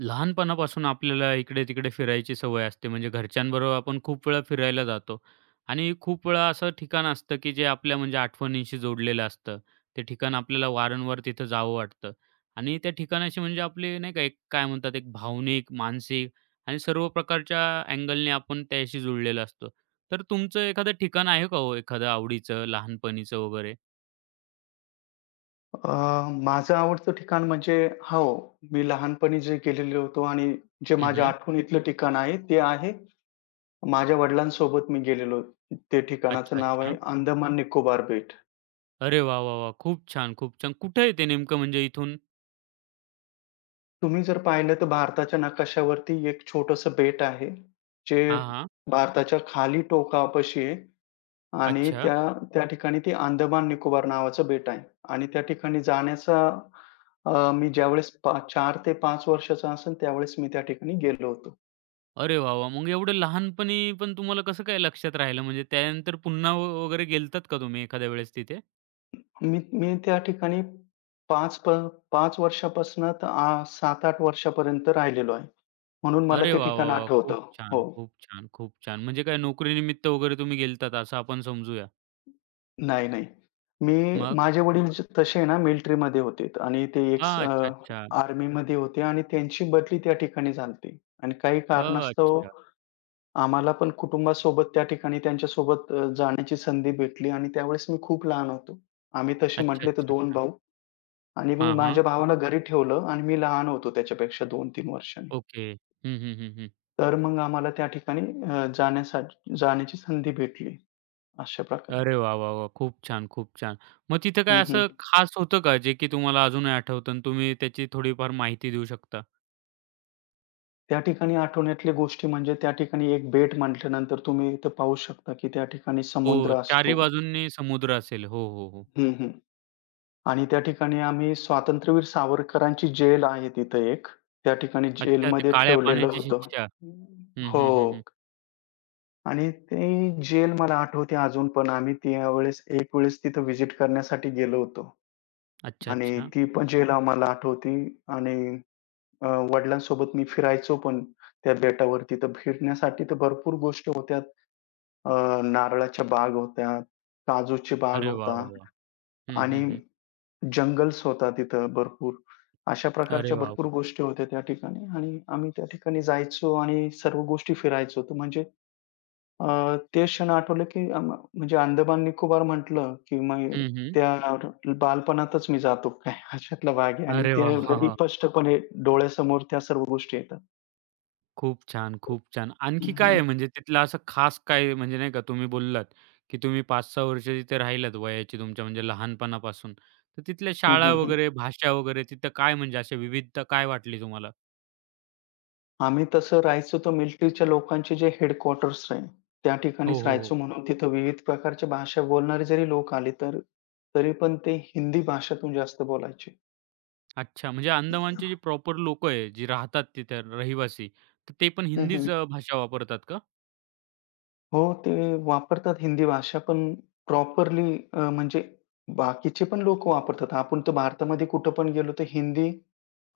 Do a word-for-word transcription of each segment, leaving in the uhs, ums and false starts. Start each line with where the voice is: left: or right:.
right: लहानपणापासून आपल्याला इकडे-तिकडे फिरायची सवय असते. म्हणजे घरच्यांबरोबर आपण खूप वेळा फिरायला जातो आणि खूप वेळा असं ठिकाण असतं, की जे आपल्या म्हणजे आठवणींशी जोडलेलं असतं. ते ठिकाण आपल्याला वारंवार तिथं जावं वाटतं आणि त्या ठिकाणाशी म्हणजे आपली नाही का एक काय म्हणतात एक भावनिक, मानसिक आणि सर्व प्रकारच्या अँगलने आपण त्याशी जुळलेलं असतो. तर तुमचं एखादं ठिकाण आहे का हो एखादं आवडीचं, लहानपणीचं वगैरे?
left: अ, माझं आवडतं ठिकाण म्हणजे हो, मी लहानपणी जे गेलेलो होतो आणि जे माझ्या
right: हं,
left: आठवणीतलं ठिकाण आहे, ते आहे माझ्या वडिलांसोबत मी गेलेलो. ते
right: अच्छा,
left: ठिकाणाचं नाव आहे
right: अच्छा.
left: अंदमान निकोबार बेट.
right: अरे वाह, वाह, वाह! खूप छान, खूप छान. कुठे आहे ते नेमकं म्हणजे इथून?
left: तुम्ही जर पाहिलं तर भारताच्या नकाशावरती एक छोटंसं बेट आहे, जे
right: हां, हां.
left: भारताच्या खाली टोकापाशी आहे आणि
right: अच्छा.
left: त्या त्या ठिकाणी ते अंदमान निकोबार नावाचं बेट आहे आणि त्या ठिकाणी जाण्याचा अ, मी ज्यावेळेस पा चार ते पाच वर्षाचा असेल त्यावेळेस मी त्या ठिकाणी गेलो होतो.
right: अरे वाह, वाह! मग एवढं लहानपणी पण तुम्हाला कसं काय लक्षात राहिलं? म्हणजे त्यानंतर पुन्हा व वगैरे गेलात का तुम्ही एखाद्या वेळेस तिथे?
left: मी मी त्या ठिकाणी पाच प पाच वर्षापासून तर आ सात आठ वर्षापर्यंत राहिलेलो आहे. म्हणून मला
right: अरे
left: ते
right: वाह,
left: ठिकाण
right: वाह, वाह! खूप
left: आठवतं.
right: छान,
left: हो.
right: खूप छान, खूप छान. म्हणजे काय नोकरीनिमित्त वगैरे तुम्ही गेलात असं आपण समजूया.
left: नाही, नाही. मी
right: मग?
left: माझे वडील ज तसे आहे ना मिलिटरीमध्ये होते आणि ते एक्स
right: हां,
left: अ,
right: अच्छा, अच्छा.
left: आर्मीमध्ये होते आणि त्यांची बदली त्या ठिकाणी झाली होती आणि काही
right: अ,
left: कारणास्तव
right: अच्छा.
left: आम्हाला पण कुटुंबासोबत त्या ठिकाणी त्यांच्यासोबत अ, जाण्याची संधी भेटली आणि त्यावेळेस मी खूप लहान होतो. आम्ही तसे
right: अच्छा,
left: म्हटले तर
right: अच्छा,
left: दोन
right: अच्छा.
left: भाऊ. आणि मग
right: हां, हां.
left: माझ्या भावाला घरी ठेवलं आणि मी लहान होतो त्याच्यापेक्षा दोन तीन वर्षांनी.
right: ओके. हं, हं, हं, हं.
left: तर मग आम्हाला त्या ठिकाणी अ, जाण्यासाठी जाण्याची संधी भेटली अशा प्रकारे.
right: अरे वाह, वाह, वाह! खूप छान, खूप छान. मग तिथं
left: हं,
right: काय
left: हं.
right: असं खास होतं का, जे की तुम्हाला अजूनही आठवतं आणि तुम्ही त्याची थोडीफार माहिती देऊ शकता?
left: त्या ठिकाणी आठवण्यातल्या गोष्टी म्हणजे त्या ठिकाणी एक बेट म्हटल्यानंतर तुम्ही इथं पाहू शकता, की त्या ठिकाणी
right: हो,
left: समुद्र
right: चारी
left: असतो.
right: बाजूंनी समुद्र असेल. हो, हो, हो.
left: हं, हं. आणि त्या ठिकाणी आम्ही स्वातंत्र्यवीर सावरकरांची जेल आहे तिथं एक. त्या ठिकाणी
right: अच्छा, ते
left: जेलमध्ये
right: काळ्या
left: ठेवलेलं
right: पाण्याची
left: होतं.
right: शिक्षा. हं,
left: हो.
right: हं, हं, हं.
left: आणि ती जेल मला आठवते अजून पण आम्ही त्यावेळेस एक वेळेस तिथं व्हिजिट करण्यासाठी गेलो होतो
right: अच्छा,
left: आणि
right: अच्छा.
left: ती पण जेल आम्हाला आठवते आणि अ, वडिलांसोबत मी फिरायचो पण त्या बेटावर. तिथं फिरण्यासाठी तर भरपूर गोष्टी होत्या. अ, नारळाच्या बाग होत्या, काजूची बाग
right: अरे वाह,
left: होता
right: वाह, वाह! हं,
left: आणि
right: हं, हं.
left: जंगल्स होता तिथं भरपूर. अशा
right: अरे
left: प्रकारच्या
right: वाह,
left: भरपूर
right: वाह!
left: गोष्टी होत्या त्या ठिकाणी आणि आम्ही त्या ठिकाणी जायचो आणि सर्व गोष्टी फिरायचो. तर म्हणजे अ, ते क्षण आठवले की अ, म्हणजे अंदोबांनी खूप बार म्हटलं, की मग
right: हं, हं.
left: त्या बालपणातच मी जातो काय अशातला भाग आहे आणि
right: अरे
left: ते
right: वाह! हां,
left: लगेच
right: हां.
left: स्पष्टपणे डोळ्यासमोर त्या सर्व गोष्टी येतात.
right: खूप छान, खूप छान.
left: हं,
right: आणखी काय
left: हं.
right: आहे म्हणजे तिथलं असं खास काय म्हणजे नाही का तुम्ही बोललात, की तुम्ही पाच सहा वर्ष तिथे राहिलात वयाची तुमच्या म्हणजे लहानपणापासून. तर तिथल्या
left: हं,
right: शाळा
left: हं, हं.
right: वगैरे, भाषा वगैरे तिथं काय म्हणजे अशी विविधता काय वाटली तुम्हाला?
left: आम्ही तसं राहायचो तर मिलिटरीच्या लोकांचे जे हेडक्वार्टर्स आहे, त्या
right: हो,
left: ठिकाणीच
right: हो, हो.
left: राहायचो म्हणून तिथं विविध प्रकारच्या भाषा बोलणारे जरी लोक आले तर तरी पण ते हिंदी भाषेतून जास्त बोलायचे.
right: अच्छा, म्हणजे अंदमानची जी प्रॉपर लोकं आहे, जी राहतात तिथे रहिवासी, तर ते पण
left: हं, हं.
right: हिंदीच अ, भाषा वापरतात का?
left: हो, ते वापरतात हिंदी भाषा पण प्रॉपरली अ, म्हणजे बाकीचे पण लोकं वापरतात. आपण तर भारतामध्ये कुठं पण गेलो तर हिंदी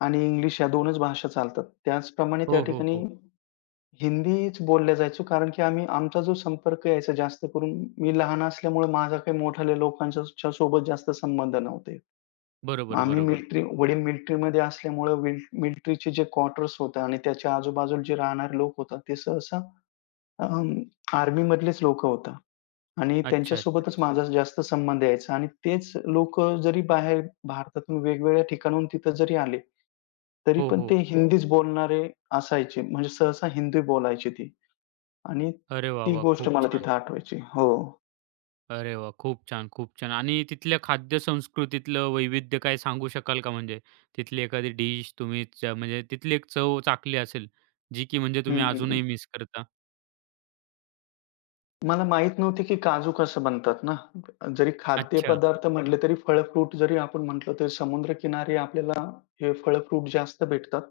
left: आणि इंग्लिश या 2च भाषा चालतात. त्याचप्रमाणे त्या
right: हो, हो,
left: ठिकाणी
right: हो.
left: हिंदीच बोलल्या जायचो कारण की आम्ही आमचा जो संपर्क यायचा जास्त करून मी लहान असल्यामुळे माझा काही मोठाल्या लोकांच्या च्या सोबत जास्त संबंध नव्हते.
right: बरोबर,
left: आम्ही
right: बरोबर.
left: मिलिट्री वडील मिलिट्रीमध्ये असल्यामुळं मिल जे क्वार्टर्स होतं आणि त्याच्या आजूबाजूला जे राहणारे लोक होतात ते सहसा अ, आर्मीमधलेच लोकं होता. आणि
right: अच्छा, अच्छा,
left: त्यांच्यासोबतच
right: अच्छा.
left: माझा जास्त संबंध यायचा आणि तेच लोक जरी बाहेर भारतातून वेगवेगळ्या ठिकाणाहून तिथं जरी आले, तरी
right: हो,
left: पण ते
right: हो.
left: बरं. हिंदीच बोलणारे असायचे. म्हणजे सहसा हिंदी बोलायची ती आणि
right: अरे वाह,
left: ती
right: वाह!
left: गोष्ट
right: खूप
left: मला बरोबर.
right: छान.
left: तिथं आठवायची. हो.
right: अरे वाह! खूप छान, खूप छान. आणि तिथल्या खाद्य संस्कृतीतलं वैविध्य काय सांगू शकाल का? म्हणजे तिथली एखादी डिश तुम्ही च म्हणजे तिथली एक चव चाखली असेल, जी की म्हणजे तुम्ही
left: हं, हं, हं.
right: अजूनही मिस करता?
left: मला माहीत नव्हती की काजू कसं बनतात ना. जरी
right: अच्छा.
left: खाद्यपदार्थ म्हटले तरी फळ, फ्रूट जरी आपण म्हटलं, तरी समुद्रकिनारी आपल्याला हे फळ, फ्रूट जास्त भेटतात.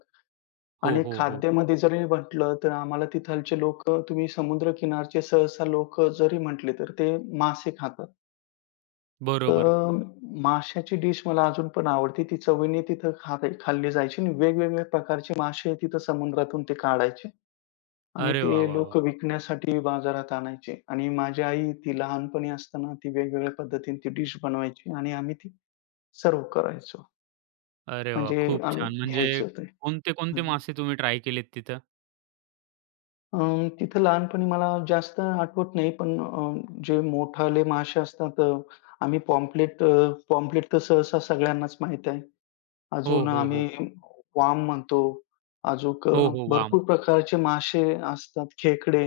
right: हो,
left: आणि
right: हो, हो.
left: खाद्यामध्ये जरी म्हटलं, तर आम्हाला तिथालचे लोक तुम्ही समुद्र समुद्रकिनारचे सहसा लोक जरी म्हटले, तर ते मासे खातात.
right: बरोबर.
left: तर माशाची डिश मला अजून पण आवडते. ती चवीने तिथं खा खाल्ली जायची आणि वेगवेगळ्या प्रकारचे मासे तिथं समुद्रातून ते काढायचे आणि
right: अरे वाह,
left: ते
right: वाह, वाह!
left: लोकं विकण्यासाठी बाजारात आणायचे आणि माझी आई ती लहानपणी असताना ती वेगवेगळ्या पद्धतीने ती डिश बनवायची आणि आम्ही ती सर्व्ह करायचो.
right: अरे वाह!
left: म्हणजे
right: खूप
left: आम्ही
right: छान. म्हणजे
left: घ्यायचो ते.
right: कोणते-कोणते
left: हं.
right: मासे तुम्ही ट्राय केलेत तिथं?
left: अं, तिथं लहानपणी मला जास्त आठवत नाही, पण अं, जे मोठाले मासे असतात अ, आम्ही पॉम्पलेट अ, पॉम्पलेट तर सहसा सगळ्यांनाच माहीत आहे.
right: हो,
left: अजून
right: हो, हो.
left: आम्ही वाम म्हणतो. अजूक अ,
right: हो, हो. वाम.
left: भरपूर प्रकारचे मासे असतात, खेकडे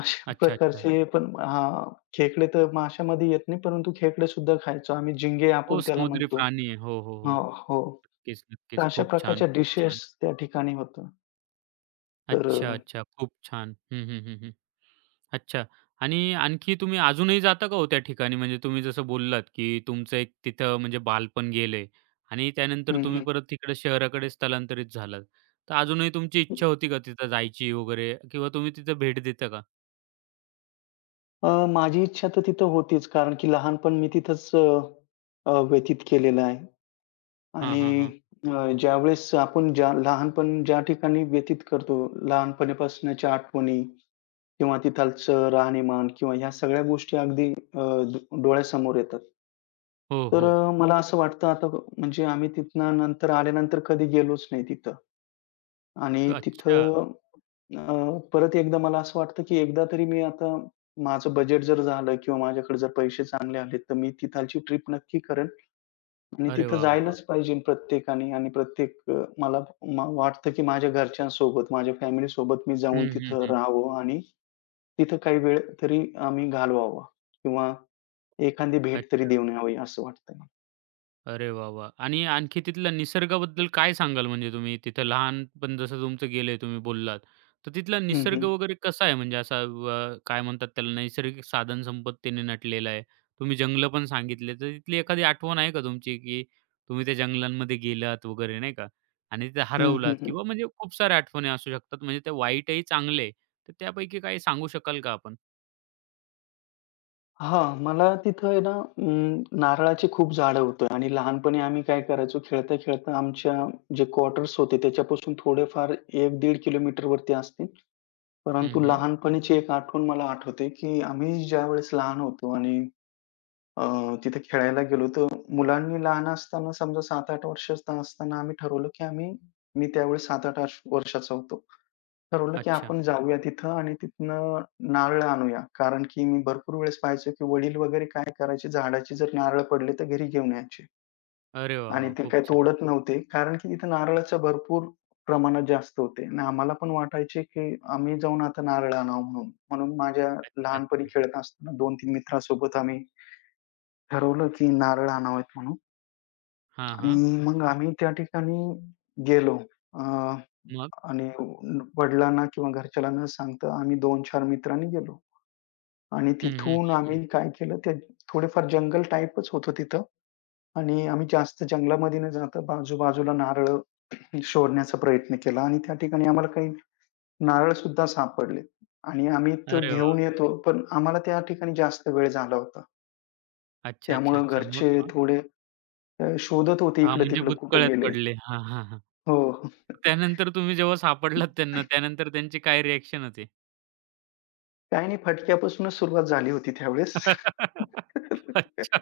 left: अशा
right: अच्छा, अच्छा.
left: प्रकारचे पण हां, खेकडे तर माशामध्ये येत नाही, परंतु खेकडे सुद्धा खायचो आम्ही. झिंगे
right: हो,
left: आपण त्याला
right: समुद्री
left: म्हणतो.
right: प्राणी आहे. हो, हो, हो.
left: हो, हो.
right: नक्कीच,
left: तर
right: नक्कीच.
left: अशा
right: खूप छान,
left: प्रकारच्या
right: खूप छान.
left: डिशेस त्या ठिकाणी होतं. तर
right: अच्छा,
left: अ,
right: अच्छा. खूप छान. हं, हं, हं, हं. अच्छा आणि आणखी तुम्ही अजूनही जाता का हो त्या ठिकाणी? म्हणजे तुम्ही जसं बोललात, की तुमचं एक तिथं म्हणजे बालपण गेलंय आणि त्यानंतर
left: हं,
right: तुम्ही
left: हं.
right: परत तिकडे शहराकडे स्थलांतरित झालात. तर अजूनही तुमची इच्छा होती का तिथं जायची वगैरे किंवा तुम्ही तिथं भेट देता का?
left: अ, माझी इच्छा तर तिथं होतीच. कारण की लहानपण मी तिथंच अ, अ, व्यतीत केलेलं आहे
right: हां,
left: आणि
right: हां, हां.
left: अ, ज्यावेळेस आपण ज्या लहानपण ज्या ठिकाणी व्यतीत करतो, लहानपणीपासूनच्या आठवणी किंवा तिथालचं राहणीमान किंवा ह्या सगळ्या गोष्टी अगदी अ, द डोळ्यासमोर येतात.
right: हो,
left: तर
right: हो.
left: अ, मला हो. असं वाटतं आता म्हणजे आम्ही तिथनं नंतर आल्यानंतर कधी गेलोच नाही तिथं
right: क-
left: आणि
right: अच्छा.
left: तिथं अ, परत एकदा मला असं वाटतं, की एकदा तरी मी आता माझं बजेट जर झालं किंवा माझ्याकडे जर पैसे चांगले आले, तर मी तिथालची ट्रिप नक्की करेन आणि
right: अरे
left: तिथं
right: वाह, वाह, वाह!
left: जायलाच पाहिजे प्रत्येकाने आणि प्रत्येक अ, मला मा वाटतं, की माझ्या घरच्यांसोबत, माझ्या फॅमिलीसोबत मी
right: हं,
left: जाऊन
right: हं,
left: तिथं
right: हं.
left: राहावं आणि तिथं काही वेळ तरी आम्ही घालवावा किंवा एखादी भेट तरी
right: अच्छा.
left: देऊन यावी असं वाटतं.
right: अरे वाह, वाह! आणि आणखी तिथल्या निसर्गाबद्दल काय सांगाल म्हणजे तुम्ही? तिथं लहानपण जसं तुमचं गेलंय तुम्ही बोललात. तर तिथला
left: हं,
right: निसर्ग
left: हं.
right: वगैरे कसा आहे? म्हणजे असा अ, काय म्हणतात त्याला नैसर्गिक साधन संपत्तीने नटलेला आहे. तुम्ही जंगलं पण सांगितले. तर तिथली एखादी आठवण आहे का तुमची, की तुम्ही त्या जंगलांमध्ये गेलात वगैरे नाही का? आणि तिथे
left: हं, हं,
right: हरवलात
left: हं.
right: किंवा म्हणजे खूप साऱ्या आठवणी असू शकतात. म्हणजे त्या वाईटही चांगले तर त्यापैकी काही सांगू शकाल का आपण?
left: हां, मला तिथं आहे ना अं, नारळाची खूप झाडं होतं आणि लहानपणी आम्ही काय करायचो, खेळता-खेळता आमच्या जे क्वार्टर्स होते त्याच्यापासून थोडेफार एक ते दीड किलोमीटरवरती असतील.
right: हं,
left: परंतु
right: हं.
left: लहानपणीची एक आठवण मला आठवते, की आम्ही ज्यावेळेस लहान होतो आणि अ, तिथे खेळायला गेलो, तर मुलांनी लहान असताना समजा सात आठ वर्षाचा असताना आम्ही ठरवलं, की आम्ही मी त्यावेळेस सात आठ वर्षाचा होतो. ठरवलं की
right: अच्छा.
left: आपण जाऊया तिथं आणि तिथनं नारळ आणूया. कारण की मी भरपूर वेळेस पाहायचो की वडील वगैरे काय करायचे झाडाची जर नारळ पडले तर घरी घेऊन यायचे
right: अरे वाह,
left: आणि
right: वाह!
left: ते
right: खूप
left: काही
right: छान.
left: तोडत नव्हते. कारण की तिथं नारळाचं भरपूर प्रमाणात जास्त होते आणि आम्हाला पण वाटायचे की आम्ही जाऊन आता नारळ आणावं म्हणून. म्हणून माझ्या
right: अच्छा,
left: लहानपणी
right: अच्छा.
left: खेळत असताना दोन तीन मित्रांसोबत आम्ही ठरवलं की नारळ आणावेत म्हणून
right: हां,
left: आणि
right: हां.
left: मग आम्ही त्या ठिकाणी गेलो. अ
right: मग?
left: आणि वडिलांना किंवा घरच्याला न सांगता आम्ही दोन चार मित्रांनी गेलो. आणि
right: हं, हं.
left: तिथून
right: हं, हं.
left: आम्ही काय केलं ते थोडेफार जंगल टाइपच होतं तिथं आणि आम्ही जास्त जंगलामध्ये न जाता बाजू-बाजूला नारळ शोधण्याचा प्रयत्न केला आणि त्या ठिकाणी आम्हाला काही नारळसुद्धा सापडले आणि आम्ही तर
right: अरे
left: घेऊन
right: वाह!
left: येतो, पण आम्हाला त्या ठिकाणी जास्त वेळ झाला होता.
right: अच्छा, अच्छा,
left: त्यामुळं
right: अच्छा. मग
left: घरचे
right: मग?
left: थोडे अ, शोधत होते
right: हां, म्हणजे
left: इकडं-तिकडं कुठे
right: भुतकळ्यात
left: गेले.
right: पडले. हां, हां, हां.
left: हो. हो.
right: त्यानंतर तुम्ही जेव्हा सापडलात त्यांना, त्यानंतर त्यांची काय रिएक्शन होती?
left: काही नाही फटक्यापासूनच सुरुवात झाली होती त्यावेळेस.
right: अच्छा.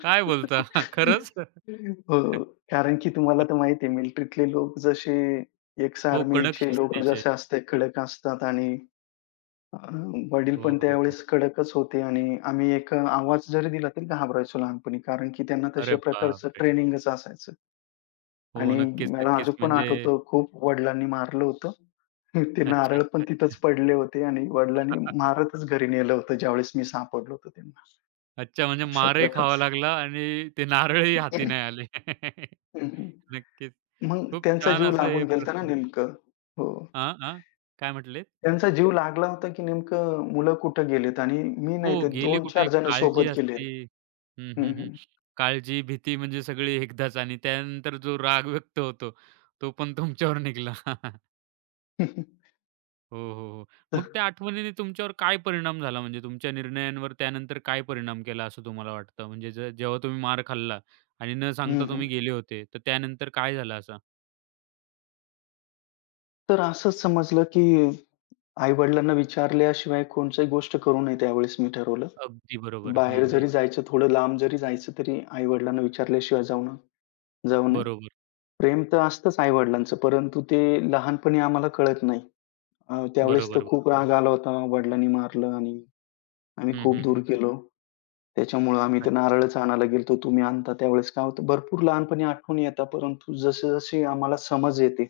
right: काय बोलता? खरंच?
left: हो, कारण की तुम्हाला तर माहिती आहे मिलिटरीतले लोक जसे एक्स
right: हो, कडक
left: आर्मीचे लोक
right: शिस्तीचे.
left: जसे असते कडक असतात आणि अ, वडील
right: हो,
left: पण
right: हो, हो.
left: त्यावेळेस कडकच होते आणि आम्ही एक आवाज जरी दिला तरी घाबरायचो लहानपणी कारण की त्यांना
right: अरे
left: तशा प्रकारचं
right: बापरे!
left: ट्रेनिंगच असायचं.
right: हो,
left: आणि
right: नक्कीच,
left: मला
right: नक्कीच.
left: अजून पण
right: म्हणजे
left: आठवतं खूप वडिलांनी मारलं होतं. ते
right: अच्छा,
left: नारळ पण
right: अच्छा,
left: तिथंच
right: अच्छा.
left: पडले होते आणि वडिलांनी मारतच घरी नेलं होतं ज्यावेळेस मी सापडलो होतो त्यांना.
right: अच्छा, म्हणजे
left: अशा
right: मारही खावा
left: प्रकारचं.
right: लागला आणि ते नारळही हाती
left: हं,
right: नाही आले. नक्कीच.
left: मग
right: खूप
left: त्यांचा
right: छान
left: जीव
right: असं हे
left: लागून गेला होता ना
right: प्रसंग
left: नेमकं. हो.
right: हां, हां. काय म्हटले?
left: त्यांचा जीव लागला होता, की नेमकं मुलं कुठं गेलेत आणि मी नाही
right: हो,
left: तर
right: गेली कुठे
left: दोन चार
right: एक
left: जण
right: काळजी
left: सोबत गेलेत.
right: असते. हं,
left: हं,
right: हं, हं.
left: हं.
right: काळजी, भीती म्हणजे सगळी एकदाच आणि त्यानंतर जो राग व्यक्त होतो, तो पण तुमच्यावर निघाला.
left: तर
right: हो, हो, हो. मग त्या आठवणीने तुमच्यावर काय परिणाम झाला? म्हणजे तुमच्या निर्णयांवर त्यानंतर काय परिणाम केला असं तुम्हाला वाटतं? म्हणजे जे जेव्हा तुम्ही मार खाल्ला आणि न सांगता तुम्ही गेले होते, तर त्यानंतर काय झालं असं?
left: तर असंच समजलं, की आई-वडिलांना विचारल्याशिवाय कोणतीही गोष्ट करू नये त्यावेळेस मी ठरवलं.
right: अगदी बरोबर. हं,
left: बाहेर
right: हं.
left: जरी जायचं, थोडं लांब जरी जायचं, तरी आई-वडिलांना विचारल्याशिवाय जाऊ न जाऊ नये.
right: बरोबर,
left: प्रेम तर असतंच आई-वडिलांचं, परंतु ते लहानपणी आम्हाला कळत नाही. अ, त्यावेळेस तर
right: बरोबर,
left: खूप
right: बरोबर.
left: राग आला होता. वडिलांनी मारलं आणि आम्ही
right: हं,
left: खूप
right: हं,
left: दूर
right: हं, हं.
left: गेलो. त्याच्यामुळं आम्ही ते
right: अच्छा.
left: नारळच आणायला गेलतो. तुम्ही आणता त्यावेळेस काय होतं भरपूर लहानपणी आठवणी येतात, परंतु जसे-जसे आम्हाला समज येते,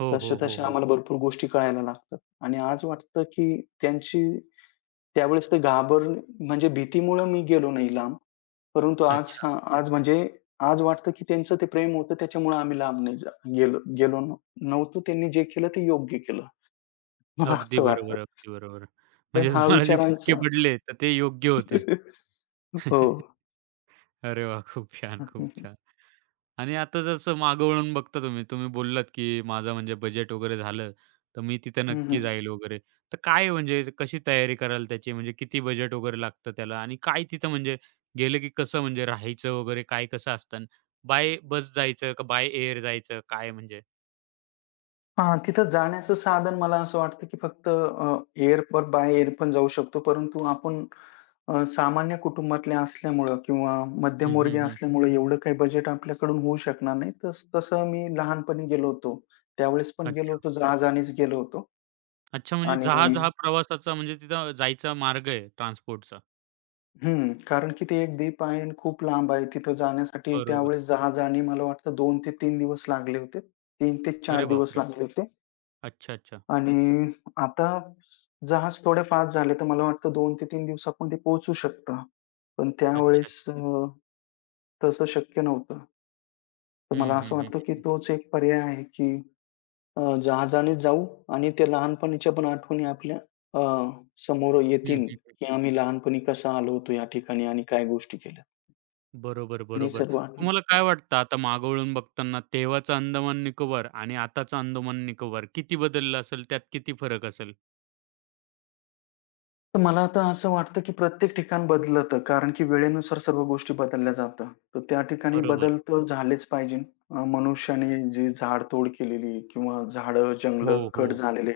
right: हो, हो, हो,
left: तशा-तशा
right: हो.
left: आम्हाला भरपूर गोष्टी कळायला लागतात आणि आज वाटतं की त्यांची त्यावेळेस ते घाबर म्हणजे भीतीमुळं मी गेलो नाही लांब. परंतु आज
right: अच्छा.
left: सा आज म्हणजे आज वाटतं की त्यांचं ते प्रेम होतं त्याच्यामुळं आम्ही लांब नाही जा गेलो गेलो नव्ह नव्हतो. त्यांनी जे केलं ते योग्य केलं. मला
right: अगदी
left: असं वाटतं.
right: बरोबर, अगदी बरोबर.
left: तर
right: म्हणजे
left: हा
right: तुम्हाला जे फटके
left: विचारांचा
right: पडले, तर ते योग्य होते.
left: हो.
right: अरे वाह! खूप छान,
left: हं,
right: खूप
left: हं, हं.
right: छान. आणि आता जसं मागं वळून बघता तुम्ही, तुम्ही बोललात, की माझं म्हणजे बजेट वगैरे झालं, तर मी तिथे नक्की जाईल वगैरे. तर काय म्हणजे कशी तयारी कराल त्याची? म्हणजे किती बजेट वगैरे लागतं त्याला आणि काय तिथं म्हणजे गेलं की कसं म्हणजे राहायचं वगैरे काय कसं असतं? बाय बस जायचं का बाय एअर जायचं? काय म्हणजे?
left: तिथं जाण्याचं साधन मला असं वाटतं, की फक्त अ, एअरपोर्ट बाय एअर पण जाऊ शकतो. परंतु आपण अ, सामान्य कुटुंबातले असल्यामुळं किंवा
right: हं,
left: मध्यमवर्गीय
right: हं, हं.
left: असल्यामुळं एवढं काही बजेट आपल्याकडून होऊ शकणार नाही. तस तसं मी लहानपणी गेलो होतो. त्यावेळेस पण गेलो
right: अच्छा.
left: होतो, जहाजानेच गेलो होतो
right: अच्छा, म्हणजे
left: आणि
right: जहाज हा प्रवासाचा म्हणजे तिथं जायचा मार्ग आहे ट्रान्सपोर्टचा.
left: हं, कारण की ते एक द्वीप आहे आणि खूप लांब आहे. तिथं जाण्यासाठी
right: बरोबर.
left: त्यावेळेस जहाजाने मला वाटतं दोन ते तीन दिवस लागले होते. तीन ते चार
right: अरे
left: दिवस
right: बापरे!
left: लागले होते.
right: अच्छा, अच्छा.
left: आणि आता जहाज थोडे फास्ट झाले, तर मला वाटतं दोन ते तीन दिवसात पण ते पोहोचू शकतं. पण
right: अच्छा, अच्छा.
left: त्यावेळेस अ, तसं शक्य नव्हतं. तर मला
right: हं,
left: असं
right: हं, हं,
left: वाटतं, की
right: हं.
left: तोच एक पर्याय आहे, की अ, जहाजाने जाऊ आणि त्या लहानपणीच्या पण आठवणी आपल्या अ, समोर
right: हं,
left: येतील,
right: हं, हं.
left: की आम्ही लहानपणी कसं आलो होतो या ठिकाणी आणि काय गोष्टी केल्या
right: बरोबर,
left: आणि
right: बरोबर.
left: सर्व आठवणी.
right: तुम्हाला काय
left: हो.
right: वाटतं आता मागवळून बघताना तेव्हाचं अंदमान निकोबार आणि आताचं अंदमान निकोबार किती बदललं असेल? त्यात किती फरक असेल?
left: तर मला आता असं वाटतं, की प्रत्येक ठिकाण बदलतं. कारण की वेळेनुसार सर्व गोष्टी बदलल्या जातात. तर त्या ठिकाणी बदल
right: बरोबर.
left: तर झालेच पाहिजे. अ, मनुष्याने जी झाडतोड केलेली किंवा झाडं,
right: हो,
left: जंगलं कट
right: हो.
left: झालेले,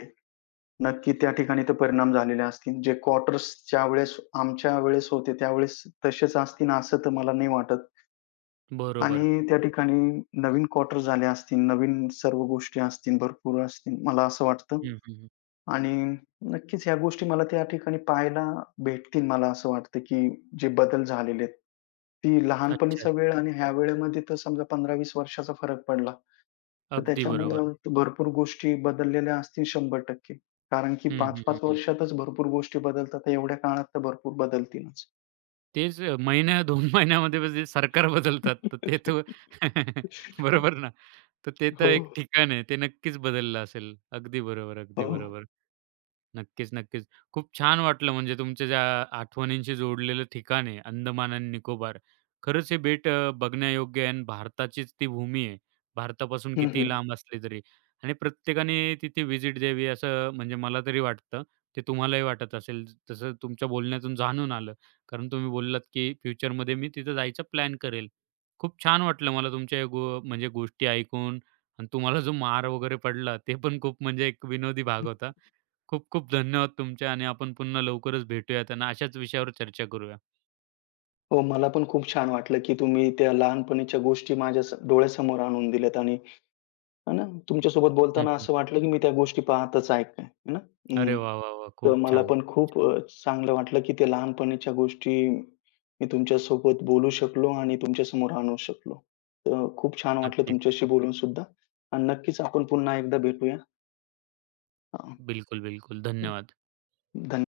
left: नक्की त्या ठिकाणी तर परिणाम झालेले असतील. जे क्वार्टर्स ज्यावेळेस आमच्या वेळेस होते, त्यावेळेस तसेच असतील असं तर मला नाही वाटत.
right: बरोबर.
left: आणि त्या ठिकाणी नवीन क्वार्टर झाले असतील, नवीन सर्व गोष्टी असतील, भरपूर असतील, मला असं वाटतं.
right: हं, हं, हं.
left: आणि नक्कीच ह्या गोष्टी मला त्या ठिकाणी पाहायला भेटतील मला असं वाटतं, की जे बदल झालेले आहेत. ती
right: अच्छा.
left: लहानपणीचा वेळ आणि ह्या वेळेमध्ये तर समजा पंधरा वीस वर्षाचा फरक पडला. तर
right: अगदी
left: त्याच्यामुळं
right: बरोबर.
left: अगदी. भरपूर गोष्टी बदललेल्या असतील शंभर टक्के कारण की
right: हं, हं,
left: पाच पाच
right: हं, हं.
left: वर्षातच भरपूर गोष्टी बदलतात. तर एवढ्या काळात तर भरपूर बदलतीलच.
right: तेच अ, महिन्या दोन महिन्यामध्ये म्हणजे सरकार बदलतात. तर ते तर बरोबर ना. तर ते
left: हो,
right: तर एक
left: हो.
right: ठिकाण आहे. ते नक्कीच बदललं असेल. अगदी बरोबर, अगदी
left: हो.
right: बरोबर. नक्कीच, नक्कीच. खूप छान वाटलं म्हणजे तुमच्या ज्या आठवणींशी जोडलेलं ठिकाण आहे अंदमान आणि निकोबार. खरंच हे बेट अ, बघण्यायोग्य आहे आणि भारताचीच ती भूमी आहे. भारतापासून किती
left: हं,
right: लांब असली तरी आणि प्रत्येकाने तिथे व्हिजिट द्यावी असं म्हणजे मला तरी वाटतं. ते तुम्हालाही वाटत असेल तसं तुमच्या बोलण्यातून जाणून आलं. कारण तुम्ही बोललात, की फ्युचरमध्ये मी तिथं जायचा प्लॅन करेल. खूप छान वाटलं मला तुमच्या या गो म्हणजे गोष्टी ऐकून आणि तुम्हाला जो मार वगैरे पडला ते पण खूप म्हणजे एक विनोदी भाग होता. खूप खूप धन्यवाद तुमचे आणि आपण पुन्हा लवकरच भेटूयात आणि अशाच विषयावर चर्चा करूया.
left: हो, मला पण खूप छान वाटलं, की तुम्ही त्या लहानपणीच्या गोष्टी माझ्या स डोळ्यासमोर आणून दिल्यात आणि आहे ना. तुमच्यासोबत
right: हं,
left: बोलताना
right: हं.
left: असं वाटलं, की मी त्या गोष्टी पाहतच आहे काय, आहे ना.
right: अरे
left: हं.
right: वाह, वाह, वाह!
left: तर
right: खूप
left: मला
right: छान,
left: पण
right: खूप
left: खूप
right: छान.
left: अ, चांगलं वाटलं, की त्या लहानपणीच्या गोष्टी मी तुमच्यासोबत बोलू शकलो आणि तुमच्यासमोर आणू शकलो. तर खूप छान वाटलं
right: नक्कीच.
left: तुमच्याशी बोलून सुद्धा आणि नक्कीच आपण पुन्हा एकदा भेटूया. हां.
right: बिलकुल, बिलकुल. धन्यवाद.
left: धन्यवाद.